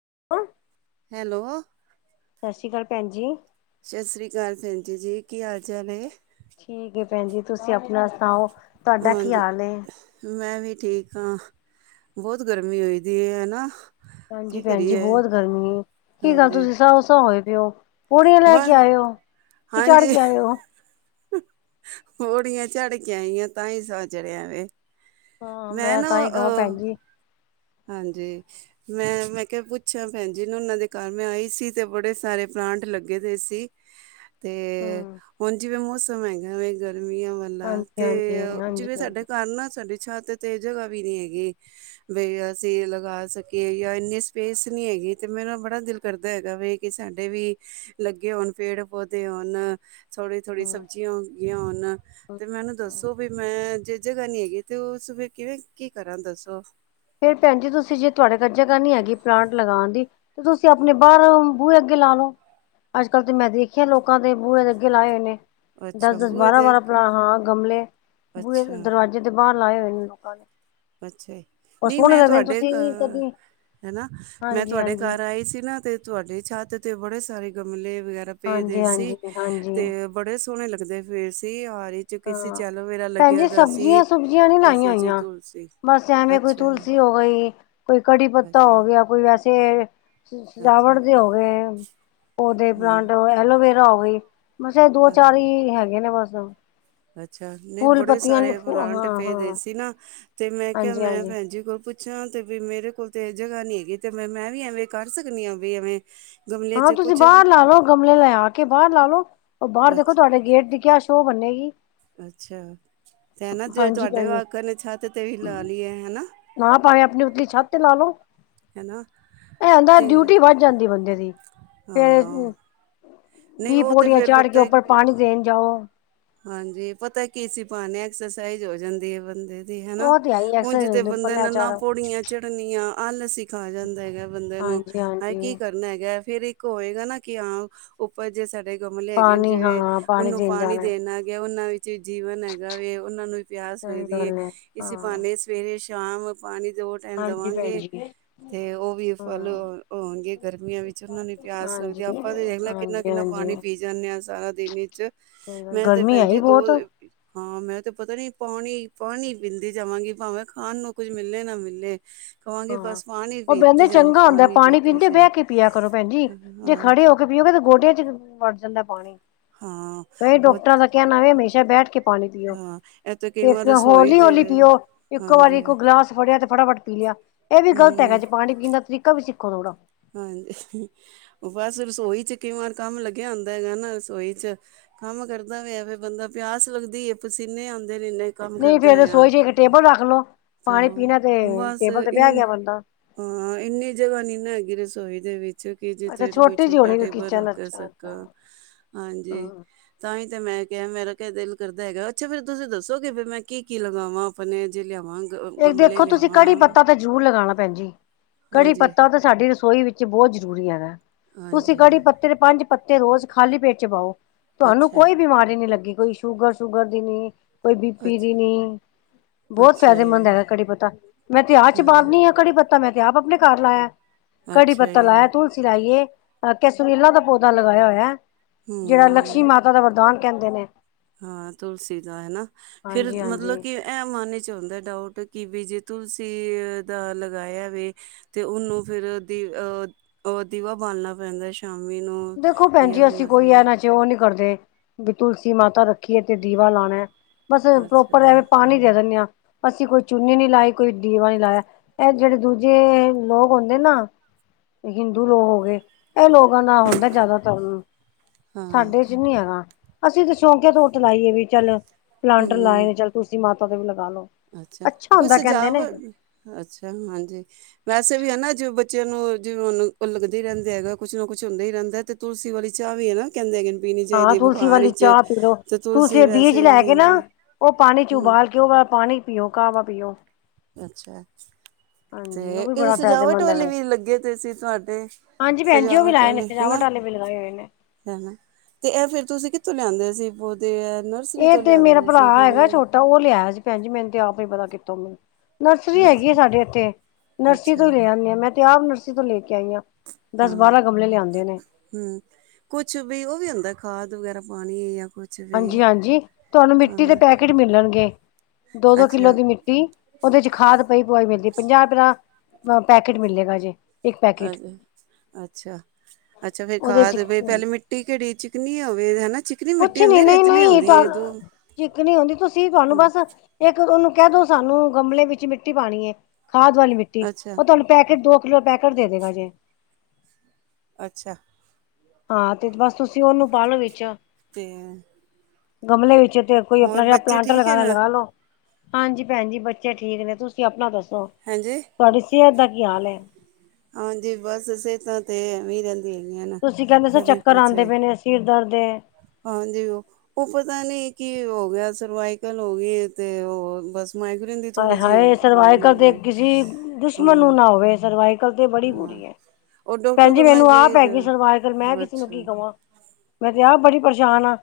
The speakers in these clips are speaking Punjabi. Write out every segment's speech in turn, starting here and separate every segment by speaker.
Speaker 1: [unintelligible]
Speaker 2: ਹੈਲੋ
Speaker 1: ਸਸ ਸ਼੍ਰੀ ਕਾਲ ਭੈਣ ਜੀ।
Speaker 2: ਸਸ ਸ਼੍ਰੀ ਕਾਲ ਭੈਣ ਜੀ-ਜੀ, ਕੀ ਹਾਲ- ਚਾਲ ਏ?
Speaker 1: ਠੀਕ ਐ ਭੈਣ ਜੀ ਤੁਸੀਂ ਆਪਣਾ ਸੁਣਾਓ। ਤੁਹਾਡਾ ਕੀ
Speaker 2: ਹਾਂਜੀ।
Speaker 1: ਹਾਲ ਹੈ
Speaker 2: ਮੈਂ ਵੀ ਠੀਕ ਆਂ, ਬੋਤ ਗਰਮੀ ਹੋਈ ਦੀ ਐ ਨਾ।
Speaker 1: ਹਾਂਜੀ
Speaker 2: ਕੀ
Speaker 1: ਭੈਣਜੀ
Speaker 2: ਕਰੀਏ
Speaker 1: ਬੋਤ ਗਰਮੀ ਐ, ਕੀ ਗੱਲ
Speaker 2: ਹਾਂਜੀ
Speaker 1: ਤੁਸੀਂ ਸਾਔ-ਸਾਹ ਹੋਏ ਪਏਓ। ਪੋੜੀਆਂ ਲੈ ਕੇ
Speaker 2: ਬਸ
Speaker 1: ਆਏ ਓ ਕਿ ਚੜ
Speaker 2: ਹਾਂਜੀ
Speaker 1: ਕੇ ਆਏਓ।
Speaker 2: ਪੌੜੀਆਂ ਝੜ ਕੇਈਆਂ ਤਾਂ ਹੀ ਸਾਅ ਚੜਿਆ ਵੇ।
Speaker 1: ਹਾਂ
Speaker 2: ਮੈਂ ਨਾ
Speaker 1: ਤਾਂ ਹੀ
Speaker 2: ਉਹ
Speaker 1: ਕਵਾਂ ਭੈਣ
Speaker 2: ਅਹ
Speaker 1: ਜੀ
Speaker 2: ਹਾਂਜੀ। ਮੈਂ ਮੈਂ ਕਿਆ ਪੁੱਛਾਂ ਭੈਣ ਜੀ ਨੂੰ ਉਹਨਾਂ ਦੇ ਘਰ ਮੈਂ ਆਈ ਸੀ ਤੇ ਬੜੇ ਸਾਰੇ ਪਲਾਂਟ ਲੱਗੇ ਦੇ ਸੀ। ਤੇ
Speaker 1: ਹਮ
Speaker 2: ਹੁਣ ਜਿਵੇਂ ਮੌਸਮ ਹੈਗਾਵੇ ਗਰਮੀਆਂ ਵਾ ਲਾ
Speaker 1: ਹਾਂਜੀ
Speaker 2: ਤੇ
Speaker 1: ਹਾਂਜੀ
Speaker 2: ਅ
Speaker 1: ਹਾਂਜੀ
Speaker 2: ਜਿਵੇਂ
Speaker 1: ਭੈਣ
Speaker 2: ਸਾਡੇ
Speaker 1: ਜੀ
Speaker 2: ਘਰ ਨਾ ਸਾਡੇ ਛੱਤ ਤੇ ਤੇ ਜਗ੍ਹਾ ਵੀ ਨੀਂ ਹੈਗੀ ਬਈ ਅਸੀਂ ਲਗਾ ਸਕੀਏ ਜਾਂ ਇੰਨੀ ਸਪੇਸ ਨ੍ਹੀਂ ਹੈਗੀ ਤੇ ਮੈਨੂੰ ਬੜਾ ਦਿਲ ਕਰਦਾ ਹੈਗਾ ਵੀ ਕਿ ਸਾਡੇ ਵੀ ਲੱਗੇ ਹੋਣ, ਪੇੜ ਪੌਦੇੇ ਹੋਣ, ਥੋੜ੍ਹੀ-ਥੋੜੀ
Speaker 1: ਹਮ
Speaker 2: ਸਬਜ਼ੀਆਂ ਉੱਗੀਆਂ ਹੋਣ। ਤੇ ਮੈਨੂੰ ਦੱਸੋ ਵੀ ਮੈਂ ਜੇ ਜਗ੍ਹਾ ਨੀ ਹੈਗੀ ਤੇ ਉਸ ਫਿਰ ਕਿਵੇਂ ਕੀ ਕਰਾਂ ਦੱਸੋ?
Speaker 1: ਫੇਰ ਭੈਣ ਜੀ ਤੁਸੀਂ ਜੇ ਤੁਹਾਡੇ ਘਰ ਜਗ੍ਹਾ ਨ੍ਹੀਂ ਹੈਗੀ ਪਲਾਂਟ ਲਗਾਣ ਦੀ ਤੇ ਤੁਸੀਂ ਆਪਣੇ ਬਾਰ ਬੂਐ ਅੱਗੇ ਲਾ ਲਓ, ਅੱਜ-ਕੱਲ੍ਹ ਤੇ ਮੈਂ ਦੇਖਿਆ ਲੋਕਾਂ ਦੇ ਬੂਹੇ ਦੇ ਅੱਗੇ ਲਾਏ ਹੋਏ ਨੇ।
Speaker 2: ਅੱਛਾ
Speaker 1: ਦਸ-ਦਸ,
Speaker 2: ਬੂਹੇ ਦੇ
Speaker 1: ਬਾਰਾਂ-ਬਾਰਾਂ ਪ
Speaker 2: ਅੱਗੇ
Speaker 1: ਹਾਂ ਗਮਲੇ ਬੂਐ ਦੇ
Speaker 2: ਅੱਛਾ
Speaker 1: ਦਰਵਾਜ਼ੇ ਦੇ ਬਾਰ ਲਾਏ ਹੋਏ ਨੇ ਲੋਕਾਂ ਨੇ।
Speaker 2: ਅੱਛਾ ਜੀ।
Speaker 1: ਉਹ
Speaker 2: ਨਈਂ
Speaker 1: ਸੋਹਣੇ
Speaker 2: ਮੈਂ
Speaker 1: ਲੱਗਦੇ ਨੇ
Speaker 2: ਤੁਆਡੇ ਅ
Speaker 1: ਤੁਸੀਂ ਕਦੀ
Speaker 2: ਹੈ ਨਾ ਮੈਂ
Speaker 1: ਹਾਂਜੀ
Speaker 2: ਤੁਹਾਡੇ
Speaker 1: ਹਾਂਜੀ
Speaker 2: ਘਰ ਆਈ ਸੀ ਨਾ ਤੇ ਤੁਆਡੀ ਛੱਤ ਤੇ ਬੜੇ ਸਾਰੇ ਗਮਲੇ ਵਗੈਰਾ ਪੇਏ ਦੇ
Speaker 1: ਹਾਂਜੀ
Speaker 2: ਸੀ
Speaker 1: ਹਾਂਜੀ ਹਾਂਜੀ
Speaker 2: ਤੇ ਬੜੇ ਸੋਣੇ ਲੱਗਦੇ ਪੇ ਸੀ ਆ ਰੀ ਕਿਸੇ
Speaker 1: ਹਾਂ
Speaker 2: ਚ ਐਲੋਵੇਰਾ
Speaker 1: ਭੈਣ
Speaker 2: ਲੱਗਿਆ
Speaker 1: ਜੀ
Speaker 2: ਦਾ
Speaker 1: ਸਬਜ਼ੀਆਂ
Speaker 2: ਸੀ,
Speaker 1: ਸੁਬਜ਼ੀਆਂ ਨੀ ਲਾਈਆਂ
Speaker 2: ਕਿਸੇ ਚ
Speaker 1: ਹੋਈਆਂ
Speaker 2: ਤੁਲਸੀ।
Speaker 1: ਬਸ ਇਹ ਮੇ ਕੋਈ
Speaker 2: ਅੱਛਾ
Speaker 1: ਤੁਲਸੀ ਹੋ ਗਈ ਕੋਈ ਕੜੀ ਪੱਤਾ
Speaker 2: ਅੱਛਾ
Speaker 1: ਹੋ ਗਿਆ ਕੋਈ ਵੈਸੇ ਸਜਾਵੜ
Speaker 2: ਅੱਛਾ
Speaker 1: ਦੇ ਹੋ ਗਏ ਉਹਦੇ
Speaker 2: ਹਾਂਜੀ
Speaker 1: ਪਲਾਂਟ ਐਲੋਵੇਰਾ ਹੋ ਗਈ। ਬਸ ਇਹ
Speaker 2: ਹਾਂਜੀ
Speaker 1: ਦੋ-ਚਾਰ ਈ ਹੈਗੇ ਨੇ ਬਸ।
Speaker 2: ਅੱਛਾ ਨਈਂ
Speaker 1: ਫੁੱਲ
Speaker 2: ਬੜੇ
Speaker 1: ਪੱਤੀਆਂ
Speaker 2: ਸਾਰੇ
Speaker 1: ਹਾਂ
Speaker 2: ਪਲਾਂਟ ਪਏ ਦੇ
Speaker 1: ਹਾਂ
Speaker 2: ਸੀ ਨਾ ਤੇ ਮੈਂ ਕਿਆ
Speaker 1: ਹਾਂਜੀ
Speaker 2: ਮੈਂ
Speaker 1: ਹਾਂਜੀ
Speaker 2: ਭੈਣ ਜੀ ਕੋਲ ਪੁ ਅੱਛਾ ਤੇ ਵੀ ਮੇਰੇ ਕੋਲ ਤੇ ਇਹ ਜਗ੍ਹਾ ਨੀ ਹੈਗੀ ਤੇ ਮੈਂ ਵੀ ਐਵੇਂ ਕਰ ਸਕਣੀ ਆਂ ਵੀ ਐਵੇਂ ਗਮਲੇ
Speaker 1: ਹਾਂ
Speaker 2: ਚ
Speaker 1: ਤੁਸੀਂ
Speaker 2: ਕੁਛ
Speaker 1: ਬਾਹਰ ਲਾ ਲਓ ਗਮਲੇ ਲਿਆ ਕੇ ਬਾਰ ਲਾ ਲੋ ਉਹ ਬਾਰ ਦੇਖੋ
Speaker 2: ਅੱਛਾ
Speaker 1: ਤੁਹਾਡੇ ਗੇਟ ਦੀ ਕਿਆ ਸੋ਼ਅ ਬੰਨੇਗੀ।
Speaker 2: ਅੱਛਾ ਤੇ ਨਾਂ ਜੇ
Speaker 1: ਹਾਂਜੀ
Speaker 2: ਤੁਆਡੇ
Speaker 1: ਭੈਣ ਜੀ
Speaker 2: ਵਾਕਣ ਛੱਤ ਤੇ ਵੀ ਲਾ ਲਈਏ ਹੈਨਾਂ।
Speaker 1: ਨਾਂ ਭਾਵੇਂ ਆਪਣੀ ਉਤਲੀ ਛੱਤ ਤੇ ਲਾ ਲੋ।
Speaker 2: ਹਨਾ
Speaker 1: ਏ ਐਂਦਾਂ
Speaker 2: ਤੇ
Speaker 1: ਡਿਊਟੀ ਵੱਧ ਜਾਂਦੀ ਬੰਦੇ ਦੀ
Speaker 2: ਹਾਂ
Speaker 1: ਫਿਰਰ
Speaker 2: ਨਹੀਂ
Speaker 1: ਵੀਹ
Speaker 2: ਉਹ ਤੇ
Speaker 1: ਪੌੜੀਆਂ
Speaker 2: ਫੇਰ
Speaker 1: ਚੱੜ ਕੇ ਉੱਪਰ
Speaker 2: ਪਤਾ
Speaker 1: ਪਾਣੀ ਦੇਣ ਜਾਓ।
Speaker 2: ਹਾਂਜੀ ਪਤਾ ਕੀ ਇਸੀਂ ਪਾਣੇ ਐਕਸਰਸਾਈਜ਼ ਹੋ ਜਾਂਦੀ ਐ ਬੰਦੇ ਦੀ ਹਨਾਂ,
Speaker 1: ਉਹ ਤੇ ਹੈ ਹੀ
Speaker 2: ਉਂਝ
Speaker 1: ਐਕਸਰਸਾਈਜ਼
Speaker 2: ਤੇ
Speaker 1: ਹੁੰਦੀ ਉੱਪਰ
Speaker 2: ਬੰਦਾ
Speaker 1: ਲੈ
Speaker 2: ਨਾ
Speaker 1: ਚੜੋ
Speaker 2: ਪੋੜੀਆਂ ਚੜਨੀਆਂ ਆਲਸ ਈ ਖਾ ਜਾਂਦਾ ਹੈਗਾ ਬੰਦੇ ਨੂੰ ਹਾਏ ਕੀ
Speaker 1: ਹਾਂਜੀ-ਹਾਂਜੀ
Speaker 2: ਕਰਨਾ ਹੈਗਾ ਫੇਰ ਇੱਕ ਹੋਏਗਾ ਨਾ ਕਿ ਹਾਂ ਉੱਪਰ ਜੇ ਸਾਡੇ ਗਮਲੇ ਹੈਗੇ ਨੇ
Speaker 1: ਪਾਣੀ
Speaker 2: ਜਿਵੇਂ
Speaker 1: ਹਾਂ
Speaker 2: ਉਹਨੂੰ
Speaker 1: ਦੇਣ
Speaker 2: ਪਾਣੀ
Speaker 1: ਜਾਣਾ
Speaker 2: ਦੇਣ ਗਿਆ ਉਹਨਾਂ ਵਿੱਚ ਜੀਵਨ ਹੈਗਾ ਵੇ ਉਹਨਾਂ ਨੂੰ ਵੀ ਪਿਆਸ
Speaker 1: ਸਹੀ
Speaker 2: ਲੱਗਦੀ ਏ
Speaker 1: ਗੱਲ ਹੈ
Speaker 2: ਇਸੀ
Speaker 1: ਹਾਂ
Speaker 2: ਪਾਣੇ ਸਵੇਰੇ ਸ਼ਾਮ ਪਾਣੀ ਦੋ ਟਾਈਮ
Speaker 1: ਹਾਂਜੀ ਭੈਣ
Speaker 2: ਦੇਵਾਂਗੇ
Speaker 1: ਜੀ
Speaker 2: ਤੇ ਉਹ ਵੀ ਫਲ
Speaker 1: ਹਾਂ
Speaker 2: ਹੋਣਗੇ ਗਰਮੀਆਂ ਵਿੱਚ ਉਹਨਾਂ ਨੇ ਪਿਆਸ ਲੱਗਦੀ ਐ, ਆਪਾਂ ਦੇਖ ਲੈ ਕਿੰਨਾ-ਕਿੰਨਾ
Speaker 1: ਹਾਂਜੀ-ਹਾਂਜੀ-ਹਾਂਜੀ
Speaker 2: ਪਾਣੀ ਪੀ ਜਾਂਣੇ ਆਂ ਸਾਰਾ ਦਿਨ ਇਚ।
Speaker 1: ਸਹੀ ਗੱਲ
Speaker 2: ਮੈਂ ਤੇ
Speaker 1: ਗਰਮੀ ਹੈ ਹੀ
Speaker 2: ਭੈਣਜੀ ਦੋ
Speaker 1: ਬਹੁਤ
Speaker 2: ਹਾਂ ਮੈਂ ਤੇ ਪਤਾ ਨੀ ਪਾਣੀ, ਪਾਣੀ ਪੀਂਦੀ ਜਾਵਾਂਗੀ ਭਾਵੇਂ ਖਾਣ ਨੂੰ ਕੁੱਝ ਮਿਲਲੇ ਨਾ ਮਿਲਲੇ।
Speaker 1: ਹਾਂ ਉਹ ਬਹਿੰਦੇ ਚੰਗਾ ਹੁੰਂਦਾ ਪਾਣੀ
Speaker 2: ਪੀਤੀ
Speaker 1: ਪੀਂਦੇ
Speaker 2: ਜੇ
Speaker 1: ਬਹਿ ਕੇ ਪੀਆ ਕਰੋ ਭੈਣਜੀ ਜੇ
Speaker 2: ਹਾਂ
Speaker 1: ਖੜੇ ਹੋ ਕੇ ਪੀਓਗੇ ਤੇ ਗੋਡਿਆਂ ਚ ਵੜ ਜਾਂਦਾ ਪਾਣੀ
Speaker 2: ਹਾਂ
Speaker 1: ਏਈ
Speaker 2: ਉਹ
Speaker 1: ਡਾਕਟਰਾਂ ਦਾ ਕਹਿਣਾ ਵੇ ਹਮੇਸ਼ਾ ਬੈਠ ਕੇ ਪਾਣੀ ਪੀਓ,
Speaker 2: ਹਾਂ ਇਹ ਤਾਂ ਕਈ ਵਾਰ
Speaker 1: ਇੱਕ
Speaker 2: ਰਸੋਈ
Speaker 1: ਹੌਲੀ
Speaker 2: ਦੇ
Speaker 1: -ਹੌਲੀ ਪੀਓ, ਇੱਕੋ ਵਾਰੀ
Speaker 2: ਹਾਂਜੀ
Speaker 1: ਇੱਕ ਗਿਲਾਸ ਫੜੇਆ ਤੇ ਫਟਾਫਟ ਪੀ ਲਿਆ, ਏਹ ਵੀ ਗਲਤ ਹੈਗਾ
Speaker 2: ਹੂੰ
Speaker 1: ਜੇ, ਪਾਣੀ ਪੀਣ ਦਾ ਤਰੀਕਾ ਵੀ ਸਿੱਖੋ ਥੋੜਾ।
Speaker 2: ਹਾਂਜੀ, ਬਸ ਰਸੋਈ 'ਚ ਕਈ ਵਾਰ ਕੰਮ ਲੱਗੇਆ ਹੁੰਦਾ ਹੈਗਾ ਨਾ ਰਸੋਈ ਚ। ਕੰਮ ਕਰਦਾ ਵੇ ਫੇਰ ਬੰਦਾ, ਪਿਆਸ ਲੱਗਦੀ ਐ ਪਸੀਨੇ ਆਂਦੇ ਨੇ ਇੰਨੇ। ਕੰਮ
Speaker 1: ਨਹੀਂ
Speaker 2: ਕਰਦੇ
Speaker 1: ਫੇਰ
Speaker 2: ਹੋਏਆਂ,
Speaker 1: ਰਸੋਈ ਚ ਇੱਕ ਟੇਬਲ ਰੱਖ ਲੋ
Speaker 2: ਤੇ
Speaker 1: ਪਾਣੀ ਪੀਣਾ
Speaker 2: ਬਸ
Speaker 1: ਟੇਬਲ ਤੇ ਬਹਿ
Speaker 2: ਇਨ
Speaker 1: ਗਿਆ ਬੰਦਾ
Speaker 2: ਹਾਂ, ਇੰਨੇ ਜਗ੍ਹਾ ਨੀ ਨਾ ਹੈਗੀ ਰਸੋਈ ਦੇ ਵਿੱਚ। ਕਿ
Speaker 1: ਅੱਛਾ
Speaker 2: ਜਿੱਥੇ ਕੋਈ
Speaker 1: ਛੋਟੀ ਜਿਹੀ
Speaker 2: ਛੋਟਾ
Speaker 1: ਹੋਣੀ
Speaker 2: ਟੇਬਲ
Speaker 1: ਕਿਚਨ
Speaker 2: ਰਖ
Speaker 1: ਅੱਛਾ ਅੱਛਾ
Speaker 2: ਸਕਾਂ, ਹਾਂਜੀ।
Speaker 1: ਹੂੰ
Speaker 2: ਤਾਂ ਹੀ ਤੇ ਮੈਂ ਕਿਆ, ਮੇਰਾ ਕੇ ਦਿਲ ਕਰਦਾ ਹੈਗਾ, ਅੱਛਾ ਫੇਰ ਤੁਸੀਂ ਦੱਸੋਗੇ ਫੇਰ ਮੈਂ ਕੀ- ਕੀ ਲਗਾਵਾਂ? ਅਪਨੇ ਜੇ ਲਿਆਵਾਂ, ਗ ਗਮਲੇ ਲਿਆਵਾਂ।
Speaker 1: ਜਰੂਰ ਲਗਾਣਾ ਭੈਂਜੀ ਕੜੀ
Speaker 2: ਹਾਂਜੀ
Speaker 1: ਪੱਤਾ ਤਾਂ, ਸਾਡੀ ਰਸੋਈ ਵਿੱਚ ਬੌਤ ਜਰੂਰੀ ਹੈਗਾ। ਤੁਸੀ
Speaker 2: ਹਾਂਜੀ
Speaker 1: ਕੜੀ ਪੱਤੇ ਦੇ, ਪੰਜ ਪੱਤੇ ਰੋਜ ਖਾਲੀ ਪੇਟ ਚ ਪਾਓ। ਤੁਆਨੂੰ
Speaker 2: ਅੱਛਾ ਜੀ
Speaker 1: ਕੋਈ ਬਿਮਾਰੀ ਨੀ ਲੱਗੀ ਕੋਈ ਸ਼ੂਗਰ- ਸ਼ੂਗਰ ਦੀ ਨੀ। ਕੋਈ, ਬੀਪੀ
Speaker 2: ਅੱਛਾ
Speaker 1: ਦੀ ਨੀ ਬੌਤ
Speaker 2: ਅੱਛਾ
Speaker 1: ਸਾਰ
Speaker 2: ਜੀ,
Speaker 1: ਮੰਗਾਏਆ ਕੜੀ ਪੱਤਾ, ਮੈਂ ਤੇ ਆਹ ਚ ਪਾ
Speaker 2: ਅੱਛਾ
Speaker 1: ਦਨੀਂ ਆ ਕੜੀ ਪੱਤਾ, ਮੈਂ ਤੇ ਆਪ ਆਪਣੇ ਘਰ ਲਾਇਆ। ਕੜੀ
Speaker 2: ਅੱਛਾ
Speaker 1: ਪੱਤਾ ਲਾਏਆ,
Speaker 2: ਜੀ,
Speaker 1: ਤੁਲਸੀ ਲਾਈ ਏ, ਕੈਸੂਰੀਲਾ ਦਾ ਪੌਦਾ ਲਗਾਏਆ ਹੋਏਆ। ਜੇਹੜਾ, ਲਕਸ਼ਮੀ
Speaker 2: ਹੂੰ।
Speaker 1: ਮਾਤਾ ਦਾ ਵਰਦਾਨ ਕੈਂਦੇ ਨੇ।
Speaker 2: ਹਾਂ, ਤੁਲਸੀ ਦਾ ਹੈਨਾ, ਫੇਰ
Speaker 1: ਹਾਂਜੀ
Speaker 2: ਮਤਲਬ
Speaker 1: ਹਾਂਜੀ
Speaker 2: ਕਿ ਐ ਮਨ 'ਚ ਹੁੰਦਾ ਡਾਊਟ ਕਿ ਵੀ ਜੇ ਤੁਲਸੀ ਦਾ ਲਗਾਏਆ ਵੇ। ਤੇ, ਓਨੂੰ ਫੇਰ ਦੀ, ਅ, ਅ ਦੀਵਾ ਬਾਲਨਾ ਪੈਂਦਾ ਸ਼ ਸ਼ਾਮੀ, ਨੂੰ ਯਾ ਉਨਾਂ ਤੇ
Speaker 1: ਤੇ ਓ ਨੀ ਕਰਦੇ ਵੀ, ਤੁਲਸੀ ਮਾਤਾ ਰੱਖੀ ਏ, ਤੇ ਦੀਵਾ ਲਾਨਾ। ਬਸ,
Speaker 2: ਅੱਛਾ
Speaker 1: ਪ੍ਰੋਪਰ ਐ ਵੇ ਪਾਨੀ ਦੇ ਦੇਨੇ ਆ, ਅਸੀਂ ਕੋਈ ਚੁੰਨੀ ਨੀ ਲਾਈ, ਕੋਈ ਦੀਵਾ ਨੀ ਲਾਏਆ। ਐ ਜੇਹੜੇ ਦੂਜੇ ਲੋਗ ਹੁੰਦੇ ਨਾ, ਹਿੰਦੂ ਲੋਗ ਹੋ ਗਏ, ਐ ਲੋਗਾਂ ਨੂੰ ਜੈਅਦਾਤਰ,
Speaker 2: ਹਾਂ
Speaker 1: ਸਾਡੇ 'ਚ ਨੀ ਹੈਗਾ। ਅਸੀ ਤੇ ਸ਼ੌਂਕੀਆ ਤੌਰ ਤੇ ਲਾਈ ਏ, ਵੀ ਚੱਲ ਪਲਾਂਟ ਲਾਏ
Speaker 2: ਹੂੰ
Speaker 1: ਨੇ, ਚੱਲ ਤੁਲਸੀ ਮਾਤਾ ਦਾ ਵੀ ਲਗਾ ਲੋੋ।
Speaker 2: ਅੱਛਾ, ਕੋਈ ਸਜਾਵਟ ਅੱਛਾ, ਹਾਂਜੀ। ਵੈਸੇ ਵੀ, ਹੈ ਨਾ ਜਿਵੇਂ ਬੱਚਿਆਂ ਨੂੰ ਜਿਵੇਂ ਹੁਨ ਲੱਗਦੇ ਈ ਰੈੰਦੇ ਹੈਗਾ, ਕੁੱਛ ਨਾ ਕੁੱਛ ਹੁੰਦਾ ਹੀ ਰੈੰਦਾ ਤੇ ਤੁਲਸੀ, ਵਾਲੀ ਚਾਹ ਵੀ ਐ ਨਾ। ਕੈੰਦੇ ਹੈਗੇ ਨ, ਪੀਣੀ
Speaker 1: ਹਾਂ
Speaker 2: ਚਾਈਦੀ ਐ
Speaker 1: ਤੁਲਸੀ
Speaker 2: ਬੁਖਾਰ
Speaker 1: ਵਾਲੀ
Speaker 2: ਵਿਚ,
Speaker 1: ਚਾਹ ਪੀ ਲੋ
Speaker 2: ਤੇ ਤੁਲਸੀ ਵੈਸੇ ਵੀ ਵਦੀਆ ਹੁੰਦੀ।
Speaker 1: ਓ ਪਾਣੀ 'ਚ
Speaker 2: ਹੂੰ
Speaker 1: ਉਬਾਲ ਕੇ, ਓ ਵਾ ਪਾਨੀ ਪੀਓ ਕਾਹਵਾ ਪੀਓ।
Speaker 2: ਅੱਛਾ,
Speaker 1: ਹਾਂਜੀ ਉਹ
Speaker 2: ਤੇ
Speaker 1: ਵੀ
Speaker 2: ਏਹ
Speaker 1: ਬੜਾ
Speaker 2: ਸਜਾਵਟ
Speaker 1: ਫਾਇਦੇਮੰਦ
Speaker 2: ਵਾਲੇ
Speaker 1: ਹੈਗਾ
Speaker 2: ਵੀ ਲੱਗੇ ਤੇ ਸੀ, ਤੁਆਡੇ।
Speaker 1: ਹਾਂਜੀ, ਭੈਣਜੀ ਓ ਵੀ ਲਾਏ ਨੇ, ਸਜਾਵਟ ਵਾਲੇ ਵੀ ਲਗਾਏ ਹੋਏ ਨੇ।
Speaker 2: ਹੈਨਾ, ਤੇ ਐ ਫੇਰ ਤੁਸੀਂ ਕਿੱਥੋਂ ਲਿਆਂਦੇ ਸੀ ਪੌਦੇ ਐ ਨਰ?
Speaker 1: ਏਹ ਤੇ ਮੇਰਾ ਭਰਾ ਹੈਗਾ ਛੋਟਾ ਓ ਲਿਆਏਆ ਸੀ ਭੈਣ ਜੀ ਮੈਨੂੰ ਤੇ ਆਪ ਨੀ ਪਤਾ ਕਿੱਥੋਂ ਮਿਲ ਨਰਸਰੀ ਹੈਗੀ ਐ
Speaker 2: ਅੱਛਾ
Speaker 1: ਸਾਡੇ ਇੱਥੇ, ਨਰਸਰੀ ਤੋਂ
Speaker 2: ਅੱਛਾ
Speaker 1: ਹੀ ਲੈ ਆਂਨੇ ਆਂ, ਮੈਂ ਤੇ ਆਪ ਨਰਸਰੀ ਤੋਂ ਲੈ ਕੇ ਆਈ ਹਾਂ। ਦਸ
Speaker 2: ਹਾਂ।
Speaker 1: ਬਾਰਾਂ ਗਮਲੇ ਲਿਆਂਦੇ ਨੇ
Speaker 2: ਹਮ, ਕੁਛ ਵੀ ਓ ਵੀ ਹੁੰਦਾ, ਖਾਦ ਵਗੈਰਾ ਪਾਣੀ ਯਾ ਕੁਛ ਵੀ
Speaker 1: ਹਾਂਜੀ- ਹਾਂਜੀ, ਤੁਆਨੂੰ ਮਿੱਟੀ
Speaker 2: ਖਾਣ
Speaker 1: ਦੇ
Speaker 2: ਦਾ।
Speaker 1: ਪੈਕੇਟ ਮਿਲਣਗੇ, ਦੋ- ਦੋ ਕਿੱਲੋ
Speaker 2: ਅੱਛਾ
Speaker 1: ਦੀ ਮਿੱ ਟੀ, ਓਦੇ ਚ ਖਾਦ ਪਈ ਪੁਆਈ ਮਿਲਦੀ, ਪੰਜਾਹ ਰਪਏ ਦਾ ਪੈਕੇਟ ਮਿਲੇਗਾ ਜੇ ਇੱਕ ਪੈਕੇਟ
Speaker 2: ਅੱਛਾ, ਅੱਛਾ ਫਿਰ
Speaker 1: ਉਹਦੇ ਚ
Speaker 2: ਖਾਦ ਵੀ ਪੈਲੇ ਮਿੱ ਟੀ ਕੇੜੀ ਚਿਕਨੀ ਹੋਵੇ ਹੈਨਾ ਚਿ
Speaker 1: ਕੁਛ ਨੀ, ਨਈ -ਨਈ ਤੁਆ ਚਿਕਨੀ ਹੁੰਦੀ, ਤੁਸੀ ਤੁਆਨੂੰ
Speaker 2: ਹੂੰ
Speaker 1: ਬਸ ਇੱਕ, ਓਨੂੰ ਕੇਹ ਦੋ, ਸਾਨੂੰ ਗਮਲੇ ਵਿੱਚ ਮਿੱਟੀ ਪਾਣੀ ਏ, ਖਾਦ ਵਾਲੀ ਮਿੱਟੀ,
Speaker 2: ਅੱਛਾ
Speaker 1: ਉਹ ਤੁਆਨੂੰ ਪੈਕੇਟ, ਦੋ ਕਿਲੋ ਪੈਕੇਟ ਦੇ ਦੇਗਾ ਜੇ।
Speaker 2: ਅੱਛਾ।
Speaker 1: ਹਾਂ ਤੇ ਬਸ ਤੁਸੀਂ ਔਨੂੰ ਪਾ ਲੋ ਵਿੱਚ
Speaker 2: ਤੇਂ
Speaker 1: ਗਮਲੇ ਵਿੱਚ ਤੇ ਕੋਈ ਆਪਣਾ ਜਿ
Speaker 2: ਬੱਚੇ
Speaker 1: ਪਲਾਂਟ
Speaker 2: ਠੀਕ ਹੈ
Speaker 1: ਲਗਾਣਾ
Speaker 2: ਨਾ
Speaker 1: ਲਗਾ ਲੋ। ਹਾਂਜੀ ਭੈਣਜੀ ਬੱਚੇ ਠੀਕ ਨੇ, ਤੁਸੀਂ ਅਪਣਾ ਦੱਸੋ
Speaker 2: ਹਾਂਜੀ
Speaker 1: ਤੁਆਡੀ ਸਿਯਤ ਦਾ ਕੀ ਹਾਲ ਏ।
Speaker 2: ਹਾਂਜੀ, ਬਸ ਇਸੇ ਤਾਂ ਤੇ ਐਂਵੇਈ ਰੈਂ ਦੇਨੀਆਂ ਨ [unintelligible]
Speaker 1: ਤੁਸੀਂ ਕੈਂਦੇ ਸੀ ਚੱਕਰ ਆਦੇ ਪਏ ਨੇ, ਸਿਰ ਦਰਦ ਏ।
Speaker 2: ਹਾਂਜੀਵ [unintelligible] ਔ ਪਤਾ ਨੀ ਕਿ ਹੋ ਗਿਆ ਸਰਵਾਈਕਲ ਹੋ ਗਈ ਤੇ ਔਹ ਬਸ ਮਾਈਗ੍ਰੇਨ ਦੀ
Speaker 1: ਆਏ
Speaker 2: ਥੋੜ੍ਹੀ
Speaker 1: -ਹਾਏ
Speaker 2: ਜਿਹੀ
Speaker 1: ਸਰਵਾਈਕਲ
Speaker 2: ਪ੍ਰੋਬਲਮ
Speaker 1: ਤੇ
Speaker 2: ਹੈ
Speaker 1: ਕਿਸੇ ਦੁਸ਼ਮਣ ਨੂੰ
Speaker 2: ਹਾਂ
Speaker 1: ਨਾ ਹੋਵੇ। ਸਰਵਾਈ ਕਰਦੇ ਬੜੀ
Speaker 2: ਹਾਂ
Speaker 1: ਬੁਰੀ ਏ,
Speaker 2: ਉਹ ਡਾਕਟਰ
Speaker 1: ਭੈਣ ਜੀ
Speaker 2: ਕੋਲ ਮੈਂ
Speaker 1: ਮੈਨੂੰ ਆਪ
Speaker 2: ਗਈ
Speaker 1: ਪੈ ਗੀ ਸਰਵਾਇਕਲ ਮੈਂ ਕਿਸੇ ਨੂੰ ਕੀ
Speaker 2: ਅੱਛਾ
Speaker 1: ਕਵਾਂ। ਮੈਂ ਤੇ ਆਪ ਬੜੀ ਪਰੇਸ਼ਾਨ ਆਂ,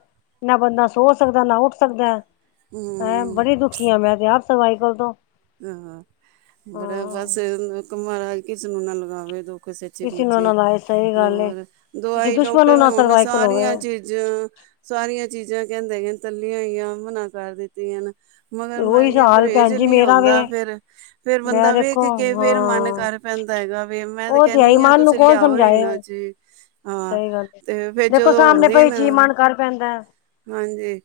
Speaker 1: ਨਾ ਬੰਦਾ ਸੋ ਸਕਦਾ, ਨਾ ਉੱਠ ਸਕਦਾ ਹੈਂ।
Speaker 2: ਹਮ
Speaker 1: ਬੜੀ ਦੁਖੀ ਆ ਮੈਂ ਤੇ ਆਪ ਸਵਾਈ ਕੋਲ ਤੋਂ
Speaker 2: ਅਹਹ, ਬੜਾ
Speaker 1: ਹਾਂ
Speaker 2: ਬਸ ਮਾਰਾਜ ਕਿਸੇ ਨੂੰ ਨਾ ਲਗਾਵੇ ਦੁ ਸਚੇ
Speaker 1: ਕਿਸੇ ਨੂੰ
Speaker 2: ਮੁਚੇ
Speaker 1: ਨਾ ਲਾਏ ਸਹੀ
Speaker 2: [unintelligible]
Speaker 1: ਗੱਲ ਏ।
Speaker 2: ਹੋਰ
Speaker 1: ਕਿਸੇ
Speaker 2: ਦਵਾਈ
Speaker 1: ਦੁਸ਼ਮਣ
Speaker 2: ਡਾਕਟਰ
Speaker 1: ਨੂੰ
Speaker 2: ਨੇ
Speaker 1: ਨਾ
Speaker 2: ਹੁਣ
Speaker 1: ਸਰਵਾਈਕਲ ਹੋਵੇ
Speaker 2: ਸਾਰੀਆਂ ਚ ਚ ਸਾਰੀਆਂ ਚੀਜ਼ਾਂ ਕੈਂਦੇ ਨੇ ਤੱਲੀਆਂ ਹੀਈਆਂ। ਮਨਾ ਕਰ ਦਿੱਤੀਆਂ ਨੇ ਮਗਰ
Speaker 1: ਤੇ
Speaker 2: ਮਰ
Speaker 1: ਉਹੀ
Speaker 2: ਗਿਆ
Speaker 1: ਹਾਲ
Speaker 2: ਪਰੇਜ
Speaker 1: ਭੈਣ ਜੀ
Speaker 2: ਨੀ ਆਉਂ
Speaker 1: ਮੇਰਾ ਵੇ।
Speaker 2: ਦਾ ਫੇਰ, ਫੇਰ
Speaker 1: ਮੈਂ
Speaker 2: ਬੰਦਾ ਵੇਖ
Speaker 1: ਦੇਖੋ
Speaker 2: ਕੇ ਫੇਰ ਮਨ
Speaker 1: ਹਾਂ
Speaker 2: ਕਰ ਪੈਂਦਾ ਹੈਗਾ ਵੇ, ਮੈਂ ਤੇ
Speaker 1: ਉਹ ਹੈ ਹੀ
Speaker 2: ਕੈਂਨੀ ਆ
Speaker 1: ਮਨ ਨੂੰ
Speaker 2: ਤੁਸੀਂ
Speaker 1: ਕੌਣ
Speaker 2: ਲਿਆਔ
Speaker 1: ਸਮਝਾਏ
Speaker 2: ਇਨਾ
Speaker 1: ਹੁਣ।
Speaker 2: ਚਿ- ਹਾਂ
Speaker 1: ਸਹੀ ਗੱਲ ਹੈ
Speaker 2: ਤੇ ਫੇਰ
Speaker 1: ਦੇਖੋ
Speaker 2: ਜਦੋਂ
Speaker 1: ਸਾਹਮਣੇ
Speaker 2: ਹੋਂਦੀ ਏ
Speaker 1: ਪਈ
Speaker 2: ਨਾ
Speaker 1: ਚੀਜ਼ ਮਨ ਕਰ ਪੈਂਦਾ
Speaker 2: ਹਾਂਜੀ,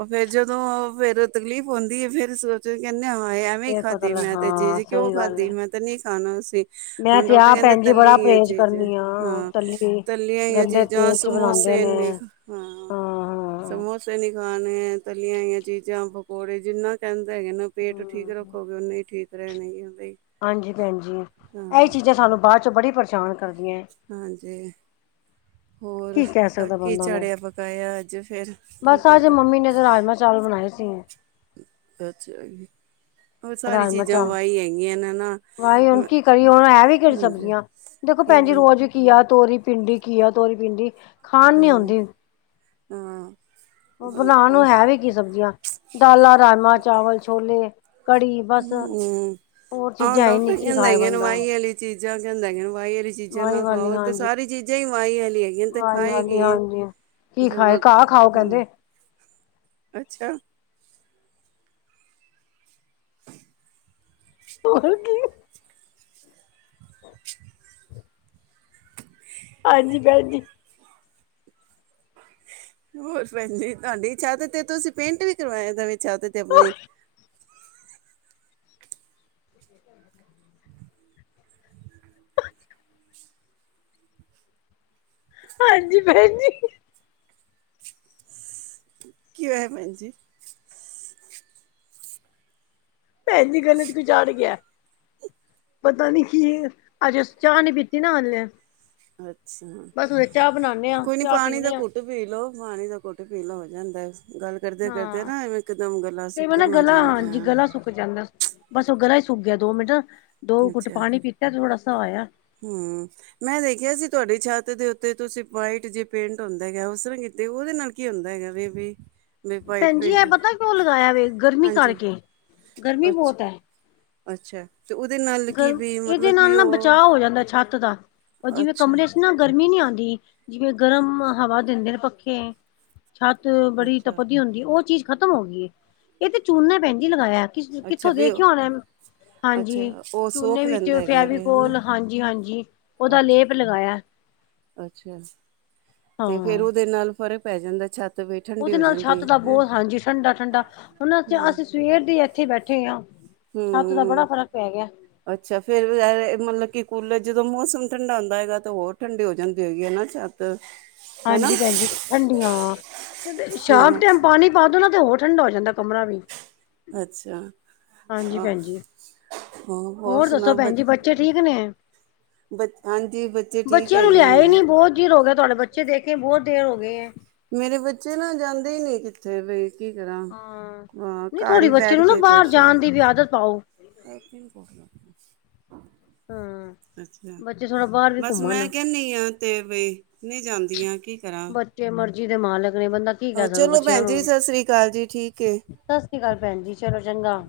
Speaker 2: ਔ ਫੇਰ ਜਦੋਂ ਔ ਫੇਰ ਤਕਲੀਫ਼ ਹੋਂਦੀ ਏ, ਫੇਰ ਸੋਚਦੀ ਕੈਂਨੀ ਹਾ ਏਵ ਵੇ
Speaker 1: ਫੇਰ ਪਤਾ
Speaker 2: ਖਾਧੀ
Speaker 1: ਲੱਗ
Speaker 2: ਮੈਂ ਤੇ
Speaker 1: ਹਾਂ
Speaker 2: ਚੀਜ਼ ਕਿਉਂ
Speaker 1: ਸਹੀ ਗੱਲ
Speaker 2: ਖਾਦੀ,
Speaker 1: ਹੈ
Speaker 2: ਮੈਂ ਤੇ ਨਹੀਂ ਖਾਣਾ ਸੀਂ,
Speaker 1: ਮੈਂ
Speaker 2: ਹੁਣ
Speaker 1: ਤੇ
Speaker 2: ਡਾਕਟਰ
Speaker 1: ਆਪ
Speaker 2: ਕੈਂਦੇ
Speaker 1: ਭੈਣ ਜੀ ਬੜਾ
Speaker 2: ਤੱਲੀ
Speaker 1: ਪਰਹੇਜ਼
Speaker 2: ਚੀ ਜਾਂ,
Speaker 1: ਕਰਨੀ ਆ
Speaker 2: ਹਾਂ
Speaker 1: ਤੱਲੀ
Speaker 2: ਤੱਲੀਆਂਈ ਐ
Speaker 1: ਗੰਦੇ
Speaker 2: ਚੀਜ਼ਾਂ
Speaker 1: ਤੇਲ ਚ ਬਣਾਉਂਦੇ
Speaker 2: ਸਮੋਸੇ
Speaker 1: ਨੇ
Speaker 2: ਏਨੇ ਹਾਂ ਸਮੋਸੇ ਨੀ ਖਾਣੇ ਐ, ਤਲੀਆਂ ਹੋਈਆਂ ਚੀਜ਼ਾਂ, ਪਕੌੜੇ ਜਿੰਨਾ ਕੈਂਦੇ ਹੈਗੇ ਨੇ ਪੇਟ ਠੀਕ
Speaker 1: ਹਮ
Speaker 2: ਰੱਖੋਗੇ ਔਨੇ ਈ ਠੀਕ ਰੈਨਗੇ ਬਈ
Speaker 1: ਹਾਂਜੀ ਭੈਣਜੀ, ਐਈ
Speaker 2: ਹਾਂ
Speaker 1: ਚੀਜ਼ਾਂ ਸਾਨੂੰ ਬਾਚੋ ਬੜੀ ਪਰੇਸ਼ਾਨ। ਕਰਦੀਆਂ
Speaker 2: ਹਾਂਜੀ। ਹੋਰ
Speaker 1: ਕੀ ਕਹਿ ਸਕਦਾ
Speaker 2: ਕਿ
Speaker 1: ਬੰਦਾ ਉਹਨੇ
Speaker 2: ਝਾੜਿਆ -ਪਕਾਯਾ ਅੱਜ ਫੇਰ, ਕੀ
Speaker 1: ਬਸ ਅੱਜ
Speaker 2: ਖਾਦੈ
Speaker 1: ਮੰਮੀ ਨੇ ਤੇ ਰਾਜਮਾਂ [inaudible]
Speaker 2: ਅੱਛਾ ਜੀ। ਔਹ ਸਾਰੀ
Speaker 1: ਰਾਜਮਾਂ
Speaker 2: ਚੀਜ਼ਾਂ
Speaker 1: ਚਾਵਲ
Speaker 2: ਵਾਈ ਹੈਗੀਆਂ ਨੇ ਨਾ,
Speaker 1: ਵਾਹੀ ਹੁਣ
Speaker 2: ਨਅ,
Speaker 1: ਕੀ ਕਰੀਏ ਹੁਣ ਹੈ ਵੀ ਕਿਹੜੀ
Speaker 2: ਹਾਂਜੀ
Speaker 1: ਸਬਜ਼ੀਆਂ ਦੇਖੋ
Speaker 2: ਕੀ ਬ
Speaker 1: ਭੈਣਜੀ ਰੋਜ ਕੀਆ, ਤੋਰੀ, ਪਿੰਡੀ, ਕੀਆ, ਤੋਰੀ, ਪਿੰਡੀ ਖਾਣ ਨੀ
Speaker 2: ਹਮ,
Speaker 1: ਆਉਂਦੀ
Speaker 2: ਹਾਂ
Speaker 1: ਅ
Speaker 2: ਹਮ
Speaker 1: ਬਣਾਣ ਨੂੰ ਹੈ ਵੀ ਕੀ ਸਬਜ਼ੀਆਂ, ਦਾਲਾਂ, ਰਜਮਾਂ, ਚਾਵਲ, ਛੋਲੇ, ਕੜੀ ਬਸ
Speaker 2: ਹਮ -ਹਮ
Speaker 1: ਹੋਰ
Speaker 2: ਆਹੋ,
Speaker 1: ਚੀਜ਼ਾਂ ਹੈ ਨੀ
Speaker 2: ਡਾਕਟਰ
Speaker 1: ਕੀ
Speaker 2: ਕੈਂਦੇ
Speaker 1: ਖਾਏ
Speaker 2: ਹੈਗੇ ਏਨੂੰ
Speaker 1: ਬੰਦਾ
Speaker 2: ਵਾਈ ਏਲੀ ਚੀਜ਼ਾ ਕਿਉਂ ਲੈਣੇ ਔ, ਵਾ ਈ ਚੀਜ਼ਾਂ
Speaker 1: ਆਹੀ
Speaker 2: ਨਾ
Speaker 1: ਵਾਲੀ
Speaker 2: ਖਾਔ ਤੇ
Speaker 1: ਹਾਂਜੀ
Speaker 2: ਸਾਰੀ ਚੀਜ਼ਾਂ ਈ ਵਾਹੀ ਵਾਲੀ ਹੈਗ ਵਿਲ ਤੇ
Speaker 1: ਆਹੀ ਵਾਲੀ
Speaker 2: ਖਾਏਗੀ
Speaker 1: ਹਾਂਜੀ ਕੀ
Speaker 2: ਜੋ
Speaker 1: ਖਾਏ ਘਾਹ ਖਾਓ
Speaker 2: ਹਾਂ
Speaker 1: ਕਹਿੰਦੇ
Speaker 2: [unintelligible] ਅੱਛਾ। [inaudible]
Speaker 1: ਆਹ ਕੀ? ਹਾਂਜੀ ਭੈਂ ਜੀ
Speaker 2: ਹੋਰ ਭੈਂਜੀ ਤਾਡੀ ਛਾਤ ਤੇ ਤੁਸੀਂ ਪੇਂਟ ਵੀ ਕਰਵਾਯਾ ਨਵੀ ਛੱਤ ਤੇ ਅਪਣੀ
Speaker 1: ਹਾਂਜੀ ਭੈਣ ਜੀ।
Speaker 2: ਕੀ ਹੋਯਾ ਭੈਂਜੀ।
Speaker 1: ਭੈਜੀ ਗੱਲੇ ਚ ਕੁਛ ਆੜ ਗਿਆ। ਪਤਾ ਨੀ ਕੀ ਅੱਜ ਅਸੀ ਚਾ ਨੀ ਪੀਤੀ ਨਾ ਹਲੇ
Speaker 2: ਅੱਛਾ
Speaker 1: ਬਸ ਹੁਣੇ ਚਾਹ ਬਣਾਉਦੇ ਆ
Speaker 2: ਕੋਈ ਨੀ
Speaker 1: ਚਾਹ
Speaker 2: ਪਾਣੀ ਦਾ
Speaker 1: ਪੀਂਦੇ ਆ
Speaker 2: ਘੁਟ ਘੁਟ ਪੀ ਲਓ ਪਾਣੀ ਦਾ ਘੁਟ ਪੀਲਾ ਹੋ ਜਾਂਦਾ ਗੱਲ ਕਰਦੇ ਕਰਦੇ
Speaker 1: ਹਾਂ
Speaker 2: ਨਾ ਐਵੇਂ ਇਕ ਦਮ ਗਲਾ ਸੁੱਕਣ ਲੱਗ ਜਾਂਦਾ ਆ
Speaker 1: ਸੁਕ ਜਾਂਦਾ ਬਸ ਉਹ ਗਲਾ ਹੀ ਸੁਕ ਗਿਆ ਦੋ ਮਿੰਟ ਦੋ ਕੁੱਟ ਪਾਣੀ ਪੀਤਾ ਤੇ ਥੋੜਾ ਸ ਹੋਇਆ
Speaker 2: ਹਮ ਮੈਂ ਦੇਖਿਆ ਸੀ ਤੁਹਾਡੀ ਛੱਤ ਦੇ ਉੱਤੇ ਤੁਸੀਂ ਵਾਈਟ ਜੇ ਪੇਂਟ ਹੁੰਦਾ ਹੈਗਾ ਉਸ ਤਰ੍ਹਾਂ ਕੀਤੇ ਉਹਦੇ ਨਾਲ ਕੀ ਹੁੰਦਾ ਹੈਗਾ ਵੀ ਵੀ ਵੀ ਵਾਈਟ
Speaker 1: ਭੈਣਜੀ ਇਹ
Speaker 2: ਪੇਂਟ
Speaker 1: ਪਤਾ ਕਿ ਉਹ ਲਗਾਇਆ ਵੇ ਗਰਮੀ
Speaker 2: ਹਾਂਜੀ
Speaker 1: ਕਰਕੇ ਗਰਮੀ
Speaker 2: ਅੱਛਾ
Speaker 1: ਬਹੁਤ ਹੈ
Speaker 2: ਅੱਛਾ ਤੇ ਉਹਦੇ ਨਾਲ ਕੀ
Speaker 1: ਗਰਮ
Speaker 2: ਵੀ
Speaker 1: ਇਹਦੇ
Speaker 2: ਮਤਲਬ
Speaker 1: ਨਾਲ
Speaker 2: ਕਿ
Speaker 1: ਨਾ
Speaker 2: ਉਹ
Speaker 1: ਬਚਾਅ ਹੋ ਜਾਂਦਾ ਛੱਤ ਦਾ ਉਹ ਜਿਵੇਂ
Speaker 2: ਅੱਛਾ
Speaker 1: ਕਮਰੇ ਇਨਾ ਗਰਮੀ ਨੀ ਆਉਂਦੀ ਜਿਵੇਂ ਗਰਮ ਹਵਾ ਦਿੰਦੇ ਨੇ ਪੱਖੇ ਛੱਤ ਬੜੀ
Speaker 2: ਅੱਛਾ
Speaker 1: ਤਪਦੀ ਹੁੰਦੀ ਉਹ ਚੀਜ਼ ਖ਼ਤਮ ਹੋ ਗਈ ਏ ਇਹ ਤੇ ਚੂਨਾਂ ਭੈਣ ਜੀ ਲਗਾਇਆ
Speaker 2: ਅੱਛਾ
Speaker 1: ਕਿੱਥੋਂ
Speaker 2: ਵੀ ਉਹ
Speaker 1: ਦੇਖਿਆ ਹੋਨਾ
Speaker 2: ਅੱਛਾ
Speaker 1: ਹਾਂਜੀ
Speaker 2: ਉਹ
Speaker 1: ਚੂਨੇ
Speaker 2: ਸੋਖ
Speaker 1: ਵਿੱਚ
Speaker 2: ਲੈਂਦਾ ਹੈਗਾ ਵੇ ਹਨਾ
Speaker 1: ਫੈਵੀਕੋਲ ਹਾਂਜੀ ਹਾਂਜੀ ਉਹਦਾ ਲੇਪ
Speaker 2: ਅੱਛਾ
Speaker 1: ਲਗਾਇਆ
Speaker 2: ਅੱਛਾ ਤੇ ਫੇਰ
Speaker 1: ਹਾਂ
Speaker 2: ਉਹਦੇ ਨਾਲ ਫ਼ਰਕ ਪੈ ਜਾਂਦਾ ਛੱਤ ਵੀ ਠੰਡੀ
Speaker 1: ਉਹਦੇ
Speaker 2: ਹੋ
Speaker 1: ਨਾਲ ਛੱਤ
Speaker 2: ਜਾਂਦੀ
Speaker 1: ਦਾ
Speaker 2: ਹੈ
Speaker 1: ਬਹੁਤ ਹਾਂਜੀ ਠੰਡਾ ਠੰਡਾ ਹੁਣ
Speaker 2: ਹੂੰ
Speaker 1: ਅਸੀਂ ਸਵੇਰ ਦੇ ਇੱਥੇ ਬੈਠੇ ਹਾਂ ਛੱਤ ਦਾ ਬੜਾ
Speaker 2: ਹੂੰ
Speaker 1: ਫ਼ਰਕ ਪੈ ਗਿਆ
Speaker 2: ਅੱਛਾ ਫੇਰ ਵੈ ਮਤਲਬ ਕਿ ਕੂਲਰ ਜਦੋਂ ਮੌਸਮ ਠੰਡਾ ਹੁੰਦਾ ਹੈਗਾ ਤਾਂ ਹੋਰ ਠੰਡੀ ਹੋ ਜਾਂਦੀ ਹੋਏਗੀ ਹੈ ਨਾ ਛੱਤ ਅ
Speaker 1: ਹਾਂਜੀ ਭੈਣਜੀ ਠੰਡੀਆਂ ਤੇ
Speaker 2: ਹਾਂ
Speaker 1: ਸ਼ਾਮ ਟਾਈਮ ਪਾਣੀ ਪਾ ਦੋ ਨਾ ਤੇ ਹੋਰ ਠੰਡਾ ਹੋ ਜਾਂਦਾ ਕਮਰਾ ਵੀ
Speaker 2: ਅੱਛਾ
Speaker 1: ਹਾਂਜੀ
Speaker 2: ਆਹ
Speaker 1: ਭੈਣ ਜੀ ਹੋਰ
Speaker 2: ਸੁਣਾ
Speaker 1: ਦੱਸੋ
Speaker 2: ਬ
Speaker 1: ਭੈਣ ਜੀ ਬੱਚੇ ਠੀਕ ਨੇ
Speaker 2: ਬ ਹਾਂਜੀ ਬੱਚੇ ਠੀਕ
Speaker 1: ਬੱਚਿਆਂ ਨੂੰ
Speaker 2: ਹੈਗੇ
Speaker 1: ਲਿਆਏ ਈ
Speaker 2: ਨੇ
Speaker 1: ਨੀ ਬਹੁਤ ਚਿਰ ਹੋ ਗਿਆ ਤੁਹਾਡੇ ਬੱਚੇ ਦੇਖੇ ਬਹੁਤ ਦੇਰ ਹੋ ਗਈ ਏ
Speaker 2: ਮੇਰੇ ਬੱਚੇ ਨਾ ਜਾਂਦੇ ਹੀ ਨੀ ਕਿੱਥੇ ਵੀ ਕੀ ਕਰਾਂ
Speaker 1: ਹਾਂ
Speaker 2: ਹਾਂ
Speaker 1: ਨਹੀਂ
Speaker 2: ਘਰ
Speaker 1: ਥੋੜੀ
Speaker 2: ਹੀ
Speaker 1: ਬੱਚੇ
Speaker 2: ਬੈਠ
Speaker 1: ਨੂੰ ਨਾ
Speaker 2: ਕੇ
Speaker 1: ਬਾਹਰ
Speaker 2: ਖ਼ੁਸ਼ ਏ
Speaker 1: ਜਾਣ ਦੀ ਵੀ ਆਦਤ ਪਾਓ
Speaker 2: ਅੱਛਾ
Speaker 1: ਹਾਂ ਬੱਚੇ ਥੋੜਾ ਬਾਹਰ ਵੀ
Speaker 2: ਬਸ ਮੈਂ
Speaker 1: ਘੁੰਮਣ
Speaker 2: ਕਹਿੰਦੀ ਹਾਂ ਤੇ ਵਈ ਨਹੀਂ ਜਾਂਦੀਆਂ ਕੀ ਕਰਾਂ
Speaker 1: ਬੱਚੇ ਮਰਜ਼ੀ ਦੇ ਮਾਲਕ ਨੇ ਬੰਦਾ ਕੀ ਕਹਿ ਸਕਦਾ
Speaker 2: ਚਲੋ
Speaker 1: ਬੱਚਿਆਂ
Speaker 2: ਭੈਣ
Speaker 1: ਨੂੰ
Speaker 2: ਜੀ ਸਤਿ ਸ੍ਰੀ ਅਕਾਲ ਜੀ ਠੀਕ ਏ
Speaker 1: ਸਤਿ ਸ੍ਰੀ ਅਕਾਲ ਭੈਣ ਜੀ ਚਲੋ ਚੰਗਾ